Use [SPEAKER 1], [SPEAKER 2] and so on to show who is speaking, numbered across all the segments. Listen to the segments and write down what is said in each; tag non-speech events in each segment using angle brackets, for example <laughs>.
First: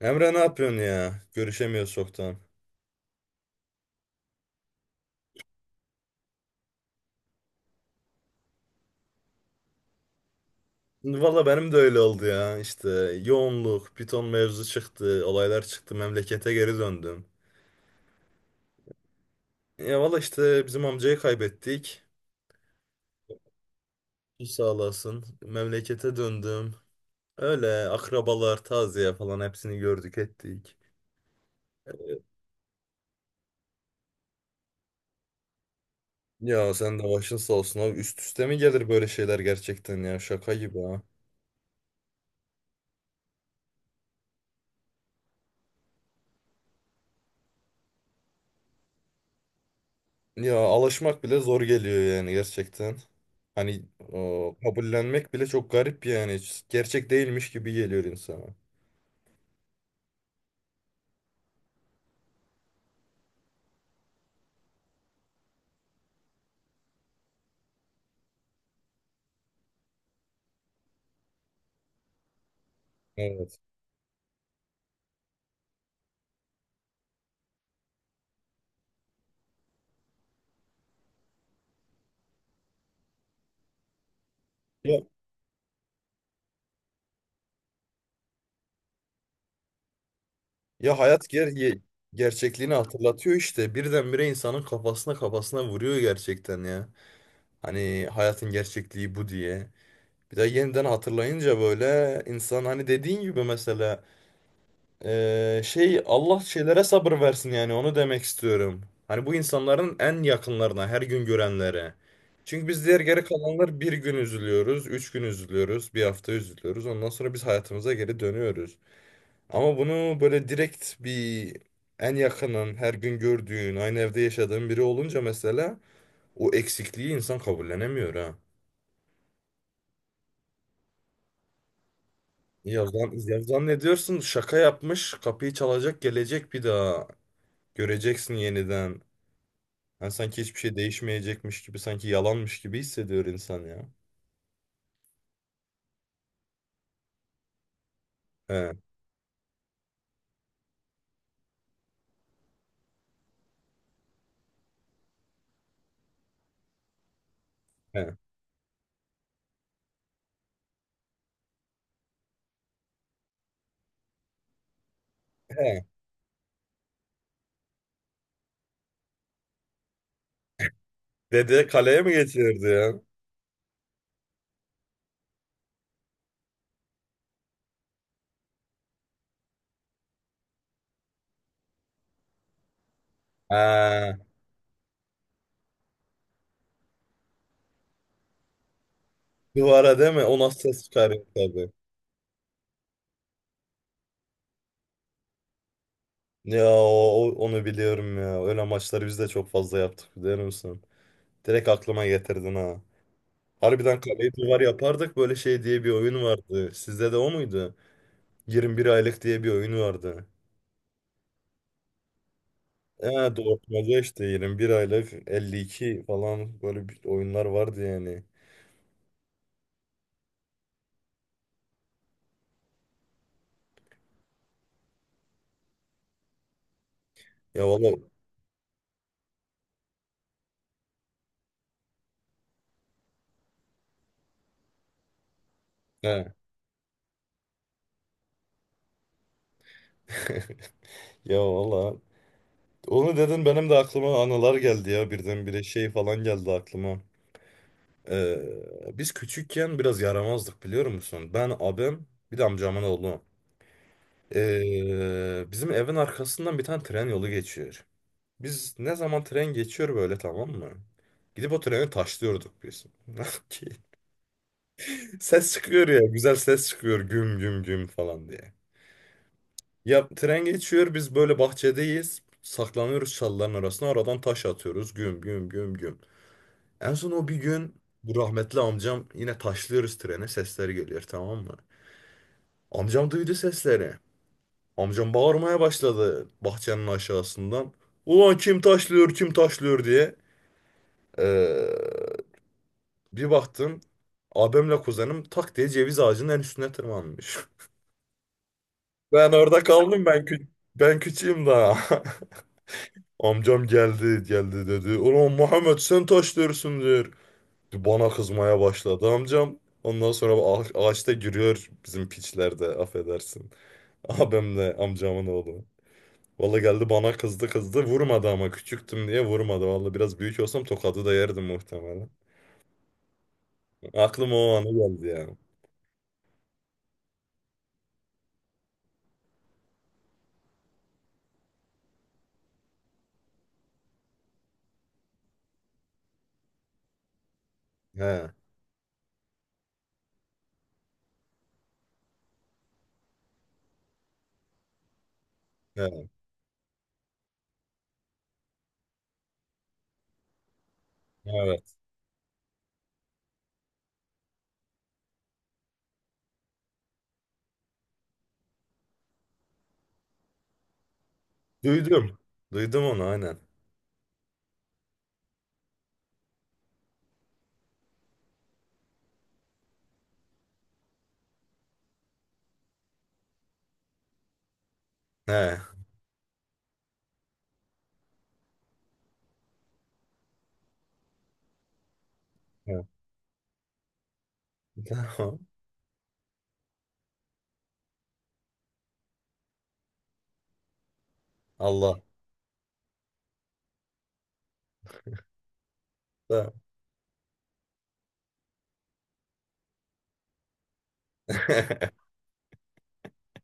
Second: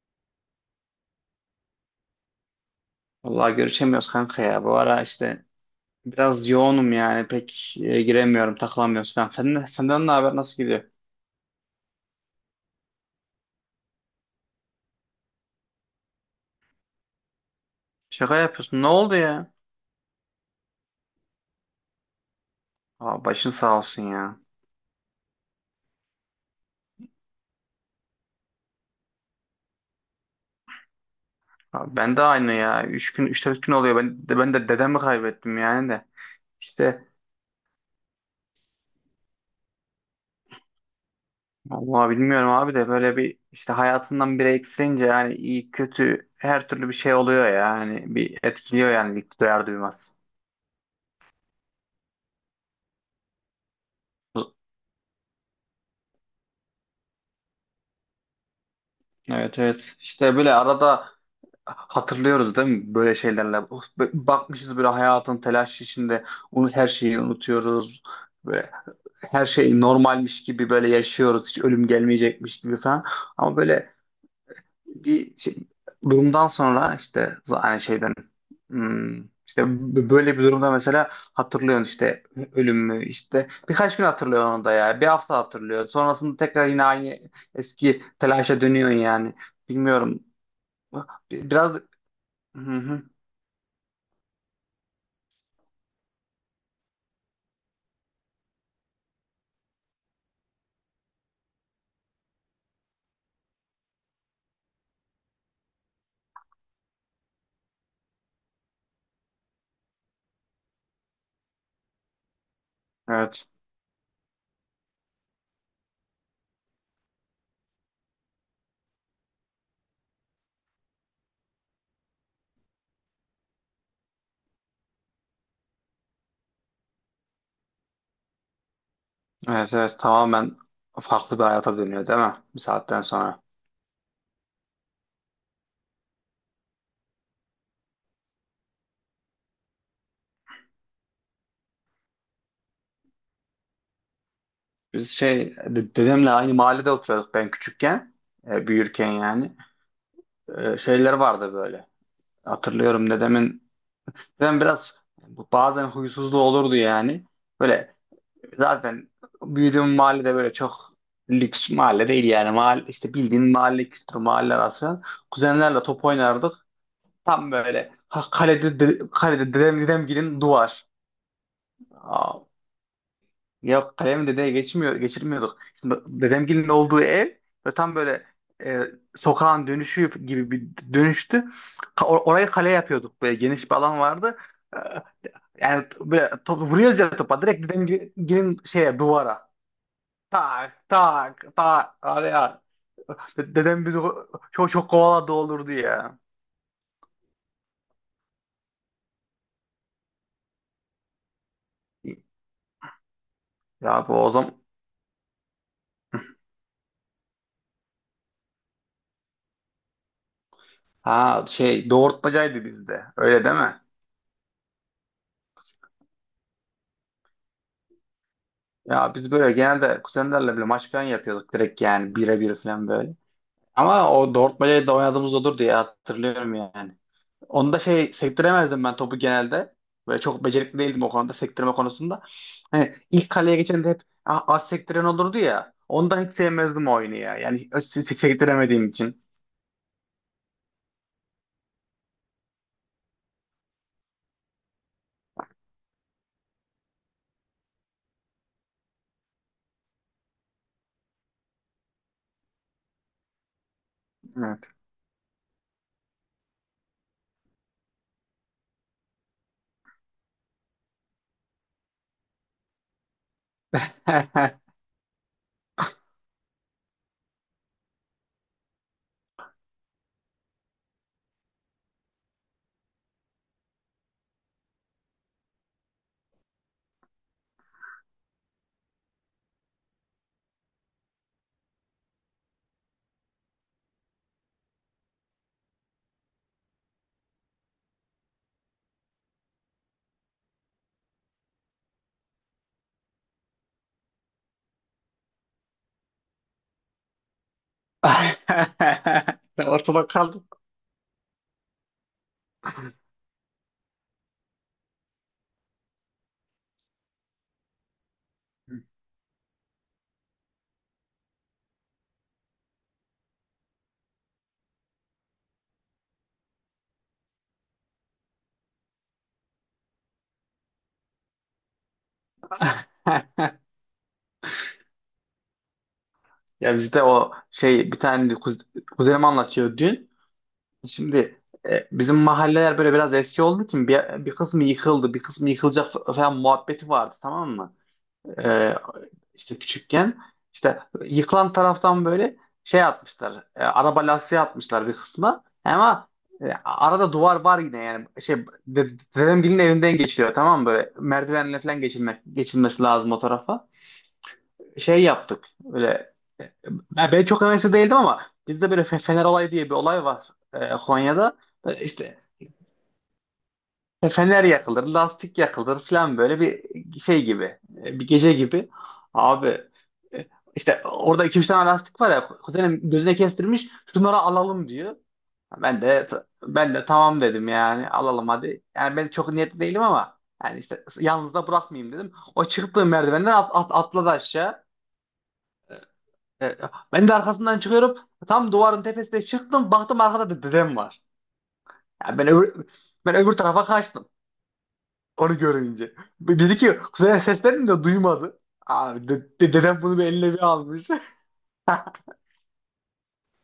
[SPEAKER 1] Emre ne yapıyorsun ya? Görüşemiyoruz çoktan.
[SPEAKER 2] Vallahi görüşemiyoruz kanka ya. Bu ara işte biraz yoğunum yani. Pek giremiyorum, takılamıyoruz falan. Senden ne haber? Nasıl gidiyor?
[SPEAKER 1] Valla benim de öyle oldu ya. İşte yoğunluk, Python mevzu çıktı, olaylar çıktı, memlekete geri döndüm.
[SPEAKER 2] Şaka yapıyorsun. Ne oldu ya?
[SPEAKER 1] Ya valla işte bizim amcayı kaybettik.
[SPEAKER 2] Aa, başın sağ olsun ya.
[SPEAKER 1] Sağ olasın. Memlekete döndüm. Öyle akrabalar, taziye falan hepsini gördük ettik.
[SPEAKER 2] Abi ben de aynı ya. Üç gün, üç dört gün oluyor. Ben de dedemi kaybettim yani de.
[SPEAKER 1] Ya sen de
[SPEAKER 2] İşte
[SPEAKER 1] başın sağ olsun abi. Üst üste mi gelir böyle şeyler gerçekten ya? Şaka gibi ha.
[SPEAKER 2] vallahi bilmiyorum abi de böyle bir işte hayatından biri eksilince yani iyi kötü her türlü bir şey oluyor ya. Yani bir etkiliyor yani ilk duyar duymaz.
[SPEAKER 1] Ya alışmak bile zor geliyor yani gerçekten. Hani o, kabullenmek bile çok garip yani. Hiç gerçek değilmiş gibi geliyor insana.
[SPEAKER 2] Evet evet. İşte böyle arada hatırlıyoruz değil mi böyle şeylerle? Of, bakmışız böyle hayatın telaşı içinde onu her şeyi unutuyoruz. Böyle her şey normalmiş gibi böyle yaşıyoruz. Hiç ölüm gelmeyecekmiş gibi falan. Ama
[SPEAKER 1] Evet.
[SPEAKER 2] böyle bir şey, durumdan sonra işte yani şeyden işte böyle bir durumda mesela hatırlıyorsun işte ölümü işte birkaç gün hatırlıyorsun onu da
[SPEAKER 1] Ya,
[SPEAKER 2] ya bir hafta hatırlıyorsun sonrasında tekrar yine aynı eski telaşa dönüyorsun yani bilmiyorum
[SPEAKER 1] ya hayat ger
[SPEAKER 2] biraz.
[SPEAKER 1] ye-
[SPEAKER 2] Hı
[SPEAKER 1] gerçekliğini
[SPEAKER 2] hı.
[SPEAKER 1] hatırlatıyor işte. Birdenbire insanın kafasına vuruyor gerçekten ya. Hani hayatın gerçekliği bu diye. Bir de yeniden hatırlayınca böyle insan hani dediğin gibi mesela şey Allah şeylere sabır versin yani onu demek istiyorum. Hani bu insanların en yakınlarına, her gün görenlere. Çünkü biz diğer geri
[SPEAKER 2] Evet.
[SPEAKER 1] kalanlar bir gün üzülüyoruz, üç gün üzülüyoruz, bir hafta üzülüyoruz. Ondan sonra biz hayatımıza geri dönüyoruz. Ama bunu böyle direkt bir en yakının, her gün gördüğün, aynı evde yaşadığın biri olunca mesela o eksikliği insan kabullenemiyor ha.
[SPEAKER 2] Evet evet tamamen farklı bir hayata dönüyor değil mi? Bir
[SPEAKER 1] Ya,
[SPEAKER 2] saatten
[SPEAKER 1] ya
[SPEAKER 2] sonra.
[SPEAKER 1] zannediyorsun şaka yapmış, kapıyı çalacak, gelecek bir daha. Göreceksin yeniden. Yani sanki hiçbir şey değişmeyecekmiş gibi, sanki yalanmış gibi hissediyor insan ya.
[SPEAKER 2] Biz dedemle aynı mahallede oturuyorduk ben küçükken. E,
[SPEAKER 1] He,
[SPEAKER 2] büyürken yani. Şeyler vardı böyle. Hatırlıyorum dedemin. Dedem biraz bazen huysuzluğu olurdu yani. Böyle
[SPEAKER 1] he,
[SPEAKER 2] zaten büyüdüğüm mahallede böyle çok lüks mahalle değil yani. Mahalle, işte bildiğin mahalle kültürü mahalle arası falan.
[SPEAKER 1] he.
[SPEAKER 2] Kuzenlerle top oynardık. Tam böyle kalede, kalede dedem dedemgilin duvar.
[SPEAKER 1] Dede kaleye mi getirirdi ya?
[SPEAKER 2] Yok kalem dedeye geçmiyor, geçirmiyorduk. Şimdi dedemgilin olduğu ev ve tam böyle e, sokağın dönüşü gibi bir dönüştü. Orayı kale yapıyorduk. Böyle geniş bir alan
[SPEAKER 1] Ha,
[SPEAKER 2] vardı. E, yani böyle top, vuruyoruz ya topa. Direkt dedemgilin şeye duvara.
[SPEAKER 1] duvara değil mi? O nasıl ses
[SPEAKER 2] Tak
[SPEAKER 1] çıkarıyor
[SPEAKER 2] tak
[SPEAKER 1] tabii.
[SPEAKER 2] tak araya. Dedem bizi çok çok kovaladı olurdu ya.
[SPEAKER 1] Ya o, onu biliyorum ya. Öyle maçları biz de çok fazla yaptık biliyor musun? Direkt aklıma getirdin ha. Harbiden
[SPEAKER 2] Ya bu o
[SPEAKER 1] kaleyi duvar
[SPEAKER 2] zaman
[SPEAKER 1] yapardık böyle şey diye bir oyun vardı. Sizde de o muydu? 21 aylık diye bir oyun vardı.
[SPEAKER 2] ha şey doğurtmacaydı bizde.
[SPEAKER 1] Ee,
[SPEAKER 2] Öyle değil mi?
[SPEAKER 1] doğurtmaca işte 21 aylık 52 falan böyle bir oyunlar vardı yani.
[SPEAKER 2] Ya biz böyle genelde kuzenlerle bile maç falan yapıyorduk direkt yani birebir falan böyle. Ama o Dortmund'a da oynadığımız olur diye hatırlıyorum yani.
[SPEAKER 1] Ya
[SPEAKER 2] Onu da
[SPEAKER 1] valla
[SPEAKER 2] şey sektiremezdim ben topu genelde. Böyle çok becerikli değildim o konuda sektirme konusunda. Hani ilk kaleye geçen de hep "Ah, az sektiren olurdu ya.
[SPEAKER 1] he.
[SPEAKER 2] Ondan hiç sevmezdim o oyunu ya. Yani sektiremediğim için.
[SPEAKER 1] <laughs> Ya valla. Onu dedin benim de aklıma anılar geldi ya birdenbire şey falan geldi aklıma. Biz küçükken biraz yaramazdık biliyor musun? Ben abim bir de amcamın oğlu.
[SPEAKER 2] Evet.
[SPEAKER 1] Bizim evin arkasından bir tane tren yolu geçiyor. Biz ne zaman tren geçiyor böyle tamam mı? Gidip o treni taşlıyorduk biz. <laughs> Ses çıkıyor ya güzel ses çıkıyor güm güm güm falan diye. Ya tren geçiyor biz böyle bahçedeyiz. Saklanıyoruz çalıların arasına. Aradan taş atıyoruz. Güm güm güm güm. En son o bir gün bu rahmetli amcam yine taşlıyoruz trene. Sesleri geliyor tamam mı? Amcam duydu sesleri. Amcam bağırmaya başladı bahçenin aşağısından. Ulan kim taşlıyor kim taşlıyor diye. Ee, bir baktım abimle kuzenim tak diye ceviz ağacının en üstüne tırmanmış. <laughs> Ben orada
[SPEAKER 2] <laughs>
[SPEAKER 1] kaldım
[SPEAKER 2] Ortada
[SPEAKER 1] ben
[SPEAKER 2] kaldım.
[SPEAKER 1] kü ben küçüğüm daha. <laughs> Amcam geldi geldi dedi. Ulan Muhammed sen taş diyorsun diyor. Bana kızmaya başladı amcam. Ondan sonra ağaçta giriyor bizim piçlerde affedersin. <laughs> Abimle amcamın oğlu. Valla geldi bana kızdı kızdı vurmadı ama küçüktüm diye vurmadı. Valla biraz büyük olsam tokadı da yerdim muhtemelen.
[SPEAKER 2] <laughs>
[SPEAKER 1] Aklıma o anı geldi yani.
[SPEAKER 2] Ya bizde o şey bir tane kuzenim anlatıyor dün. Şimdi bizim mahalleler böyle biraz eski olduğu için bir kısmı yıkıldı, bir kısmı yıkılacak falan muhabbeti vardı tamam mı?
[SPEAKER 1] He,
[SPEAKER 2] E, işte küçükken işte yıkılan taraftan böyle şey atmışlar, araba lastiği atmışlar bir kısmı.
[SPEAKER 1] he,
[SPEAKER 2] Ama arada duvar var yine yani şey dedem birinin evinden geçiliyor tamam mı böyle merdivenle
[SPEAKER 1] evet.
[SPEAKER 2] falan geçilmek geçilmesi lazım o tarafa. Şey yaptık böyle e, ben çok hevesli değildim ama bizde böyle fener olayı diye bir olay var Konya'da.
[SPEAKER 1] Duydum.
[SPEAKER 2] İşte.
[SPEAKER 1] Duydum onu aynen.
[SPEAKER 2] Fener yakılır, lastik yakılır falan böyle bir şey gibi, bir gece gibi. Abi e, işte orada iki üç tane lastik var ya, kuzenim gözüne kestirmiş, şunları alalım diyor.
[SPEAKER 1] He,
[SPEAKER 2] Ben de ben de tamam dedim yani alalım hadi. Yani ben çok niyetli değilim ama yani işte yalnız da bırakmayayım dedim. O
[SPEAKER 1] he.
[SPEAKER 2] çıktığı merdivenden atladı aşağı.
[SPEAKER 1] <laughs> Tamam.
[SPEAKER 2] E, Ben de arkasından çıkıyorum. Tam duvarın tepesine çıktım, baktım arkada da dedem var.
[SPEAKER 1] Allah.
[SPEAKER 2] Yani ben öbür tarafa kaçtım. Onu görünce. Dedi
[SPEAKER 1] Tamam.
[SPEAKER 2] ki kuzeye seslerini de duymadı. Abi dedem bunu bir eline bir almış.
[SPEAKER 1] <laughs>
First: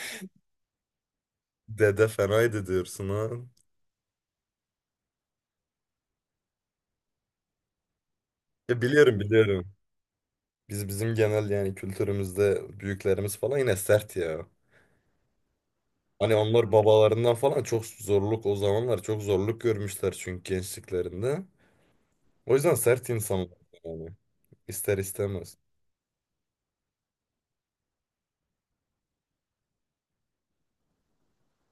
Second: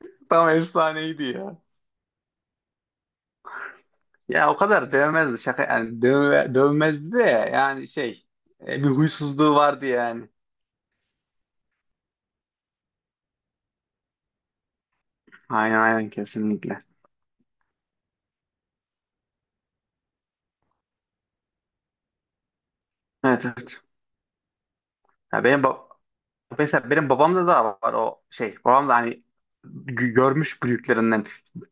[SPEAKER 2] <laughs> Tam efsaneydi ya.
[SPEAKER 1] Dede fenaydı diyorsun ha.
[SPEAKER 2] Ya o kadar dövmezdi şaka yani dövmezdi de yani şey
[SPEAKER 1] Ya
[SPEAKER 2] bir
[SPEAKER 1] biliyorum
[SPEAKER 2] huysuzluğu
[SPEAKER 1] biliyorum.
[SPEAKER 2] vardı yani.
[SPEAKER 1] Bizim genel yani kültürümüzde büyüklerimiz falan yine sert ya.
[SPEAKER 2] Aynen aynen
[SPEAKER 1] Hani onlar
[SPEAKER 2] kesinlikle.
[SPEAKER 1] babalarından falan çok zorluk o zamanlar çok zorluk görmüşler çünkü gençliklerinde. O yüzden sert
[SPEAKER 2] Evet
[SPEAKER 1] insanlar
[SPEAKER 2] evet.
[SPEAKER 1] yani. İster
[SPEAKER 2] Ya
[SPEAKER 1] istemez.
[SPEAKER 2] benim bab- Mesela benim babamda da var o şey. Babam da hani görmüş büyüklerinden.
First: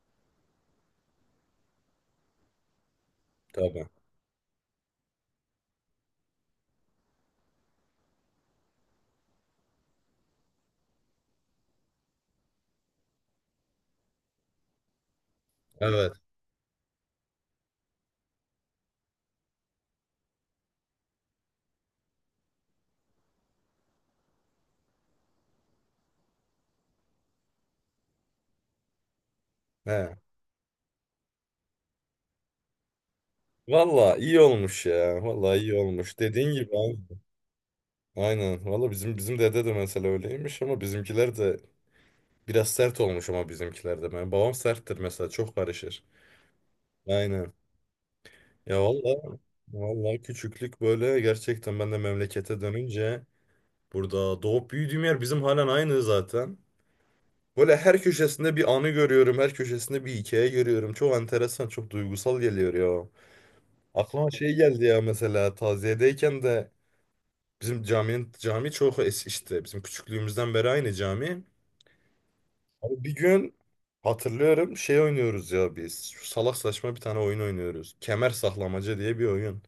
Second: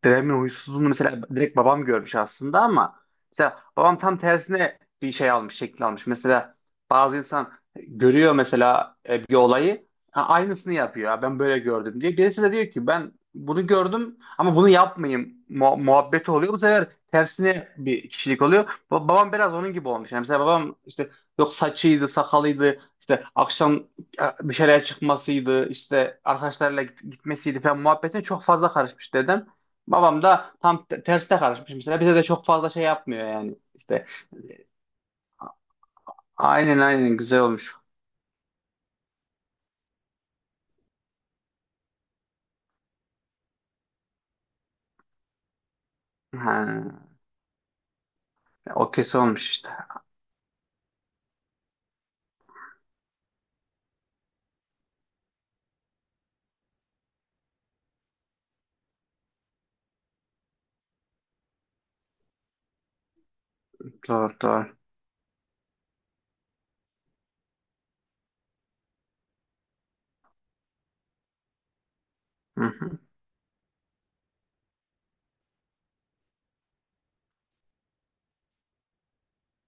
[SPEAKER 2] Dedemin huysuzluğunu mesela direkt babam görmüş aslında ama mesela
[SPEAKER 1] Tabii.
[SPEAKER 2] babam tam tersine bir şey almış, şekil almış. Mesela bazı insan görüyor mesela bir olayı, "Ha, aynısını yapıyor." "Ha, ben böyle gördüm" diye. Birisi de diyor ki ben bunu gördüm ama bunu yapmayayım mu-
[SPEAKER 1] Evet.
[SPEAKER 2] muhabbeti oluyor. Bu sefer tersine bir kişilik oluyor. Babam biraz onun gibi olmuş. Yani mesela babam işte yok saçıydı, sakalıydı, işte akşam ya dışarıya çıkmasıydı, işte arkadaşlarla gitmesiydi falan muhabbete çok fazla karışmış dedem.
[SPEAKER 1] He.
[SPEAKER 2] Babam da tam terste karışmış mesela. Bize de çok fazla şey yapmıyor yani. İşte
[SPEAKER 1] Valla iyi olmuş ya. Valla iyi olmuş. Dediğin gibi
[SPEAKER 2] aynen aynen
[SPEAKER 1] abi.
[SPEAKER 2] güzel olmuş.
[SPEAKER 1] Aynen. Valla bizim dede de mesela öyleymiş ama bizimkiler de biraz sert olmuş ama bizimkiler de. Benim babam serttir mesela çok karışır.
[SPEAKER 2] Ha,
[SPEAKER 1] Aynen. Ya
[SPEAKER 2] o kesin
[SPEAKER 1] valla
[SPEAKER 2] olmuş işte.
[SPEAKER 1] valla küçüklük böyle gerçekten ben de memlekete dönünce burada doğup büyüdüğüm yer bizim halen aynı zaten. Böyle her köşesinde bir anı görüyorum, her köşesinde bir hikaye görüyorum. Çok enteresan, çok duygusal geliyor ya. Aklıma
[SPEAKER 2] Doğru
[SPEAKER 1] şey
[SPEAKER 2] doğru.
[SPEAKER 1] geldi ya mesela taziyedeyken de bizim caminin cami çok işte bizim küçüklüğümüzden beri aynı cami.
[SPEAKER 2] Hı hı.
[SPEAKER 1] Abi bir gün hatırlıyorum şey oynuyoruz ya biz. Şu salak saçma bir tane oyun oynuyoruz. Kemer saklamaca diye bir oyun.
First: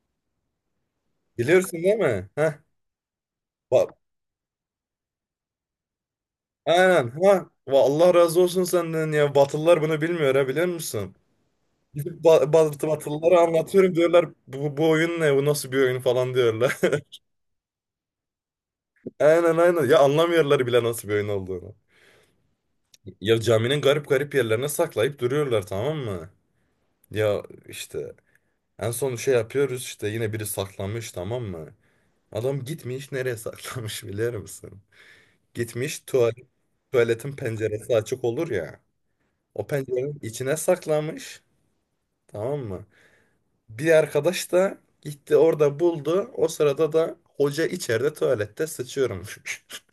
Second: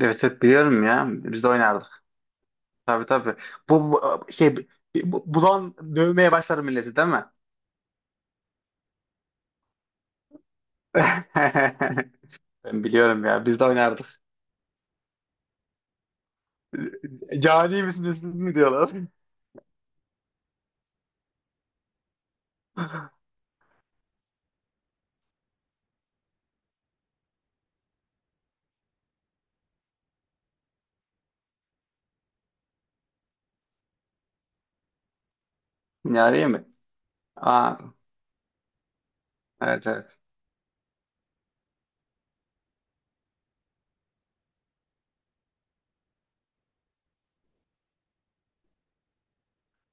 [SPEAKER 2] Evet hep biliyorum ya. Biz de
[SPEAKER 1] Biliyorsun
[SPEAKER 2] oynardık.
[SPEAKER 1] değil mi? Heh.
[SPEAKER 2] Tabii tabii.
[SPEAKER 1] Ba-
[SPEAKER 2] Bu, bu- şey bulan dövmeye başlar milleti değil
[SPEAKER 1] Aynen
[SPEAKER 2] mi?
[SPEAKER 1] ha. Allah razı olsun senden ya. Batılılar bunu bilmiyor ha biliyor musun?
[SPEAKER 2] <laughs>
[SPEAKER 1] Gidip ba bat
[SPEAKER 2] Ben biliyorum
[SPEAKER 1] Batılılara
[SPEAKER 2] ya. Biz de
[SPEAKER 1] anlatıyorum
[SPEAKER 2] oynardık.
[SPEAKER 1] diyorlar bu oyun ne bu nasıl bir oyun falan diyorlar.
[SPEAKER 2] Cani misiniz siz mi diyorlar.
[SPEAKER 1] <laughs> Aynen aynen ya anlamıyorlar bile nasıl bir oyun olduğunu.
[SPEAKER 2] <laughs>
[SPEAKER 1] Ya caminin garip garip yerlerine saklayıp duruyorlar tamam mı? Ya işte en son şey yapıyoruz işte yine biri saklamış tamam mı? Adam gitmiş nereye saklamış <laughs> biliyor musun? Gitmiş
[SPEAKER 2] Cani mi?
[SPEAKER 1] tuvaletin
[SPEAKER 2] Aa,
[SPEAKER 1] penceresi açık olur ya. O
[SPEAKER 2] evet
[SPEAKER 1] pencerenin
[SPEAKER 2] evet.
[SPEAKER 1] içine saklamış tamam mı? Bir arkadaş da gitti orada buldu. O sırada da hoca içeride tuvalette sıçıyormuş. <laughs>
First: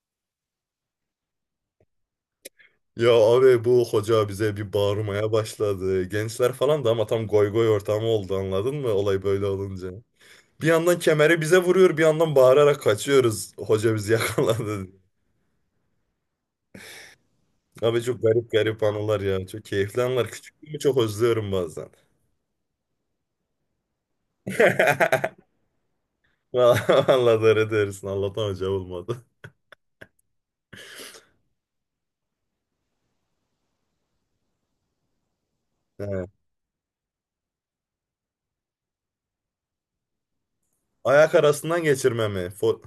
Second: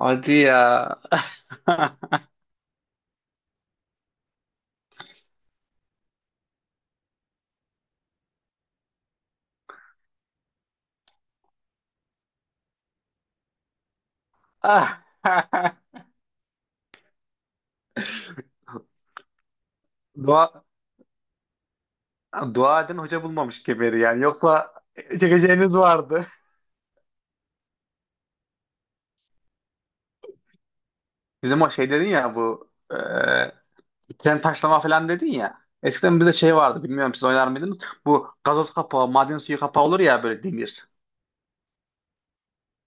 [SPEAKER 2] Hadi ya. <laughs>
[SPEAKER 1] Ya abi bu hoca bize bir bağırmaya başladı. Gençler falan da ama tam goy goy ortamı oldu anladın mı olay böyle olunca. Bir yandan kemeri bize vuruyor bir yandan bağırarak kaçıyoruz. Hoca bizi <laughs> yakaladı.
[SPEAKER 2] Ah. <laughs>
[SPEAKER 1] Abi çok garip garip anılar ya. Çok keyifli anılar.
[SPEAKER 2] Dua,
[SPEAKER 1] Küçüklüğümü çok özlüyorum bazen.
[SPEAKER 2] dua edin hoca bulmamış kemeri yani. Yoksa
[SPEAKER 1] <laughs>
[SPEAKER 2] çekeceğiniz vardı.
[SPEAKER 1] Vallahi doğru diyorsun. Allah'tan hoca olmadı.
[SPEAKER 2] Bizim o şey dedin ya bu tren taşlama falan dedin ya. Eskiden bizde
[SPEAKER 1] He.
[SPEAKER 2] şey vardı bilmiyorum siz oynar mıydınız? Bu gazoz kapağı, maden suyu kapağı olur ya böyle demir.
[SPEAKER 1] Ayak arasından geçirme mi?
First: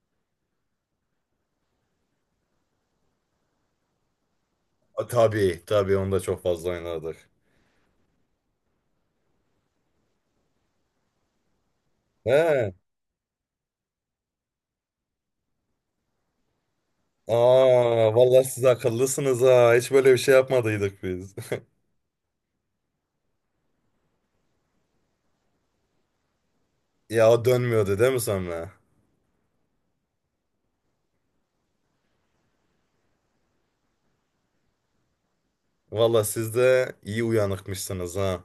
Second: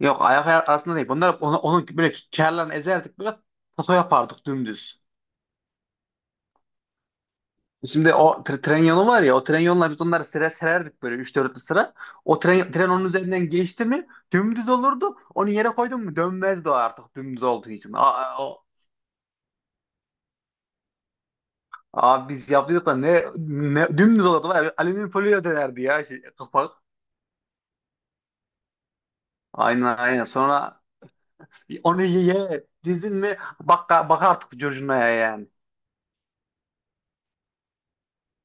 [SPEAKER 2] Yok ayak arasında değil. Bunlar onu böyle kârlarını ezerdik böyle taso yapardık dümdüz.
[SPEAKER 1] A, tabii tabii onda çok fazla oynadık.
[SPEAKER 2] Şimdi o tren yolu var ya o tren yoluna biz onları sıra sererdik böyle üç 4 sıra. O
[SPEAKER 1] He.
[SPEAKER 2] tren onun üzerinden geçti mi dümdüz olurdu. Onu yere koydun mu dönmezdi o artık dümdüz olduğu için. Aa,
[SPEAKER 1] Aa
[SPEAKER 2] aa,
[SPEAKER 1] vallahi siz
[SPEAKER 2] o,
[SPEAKER 1] akıllısınız ha. Hiç böyle bir şey yapmadıydık biz. <laughs>
[SPEAKER 2] abi biz yaptıydık da ne dümdüz olurdu var ya alüminyum folyo dönerdi ya şey, kapak.
[SPEAKER 1] Ya o dönmüyordu değil mi sonra?
[SPEAKER 2] Aynen aynen sonra onu yere dizdin mi bak, bak artık curcunaya yani.
[SPEAKER 1] Vallahi siz de iyi uyanıkmışsınız ha.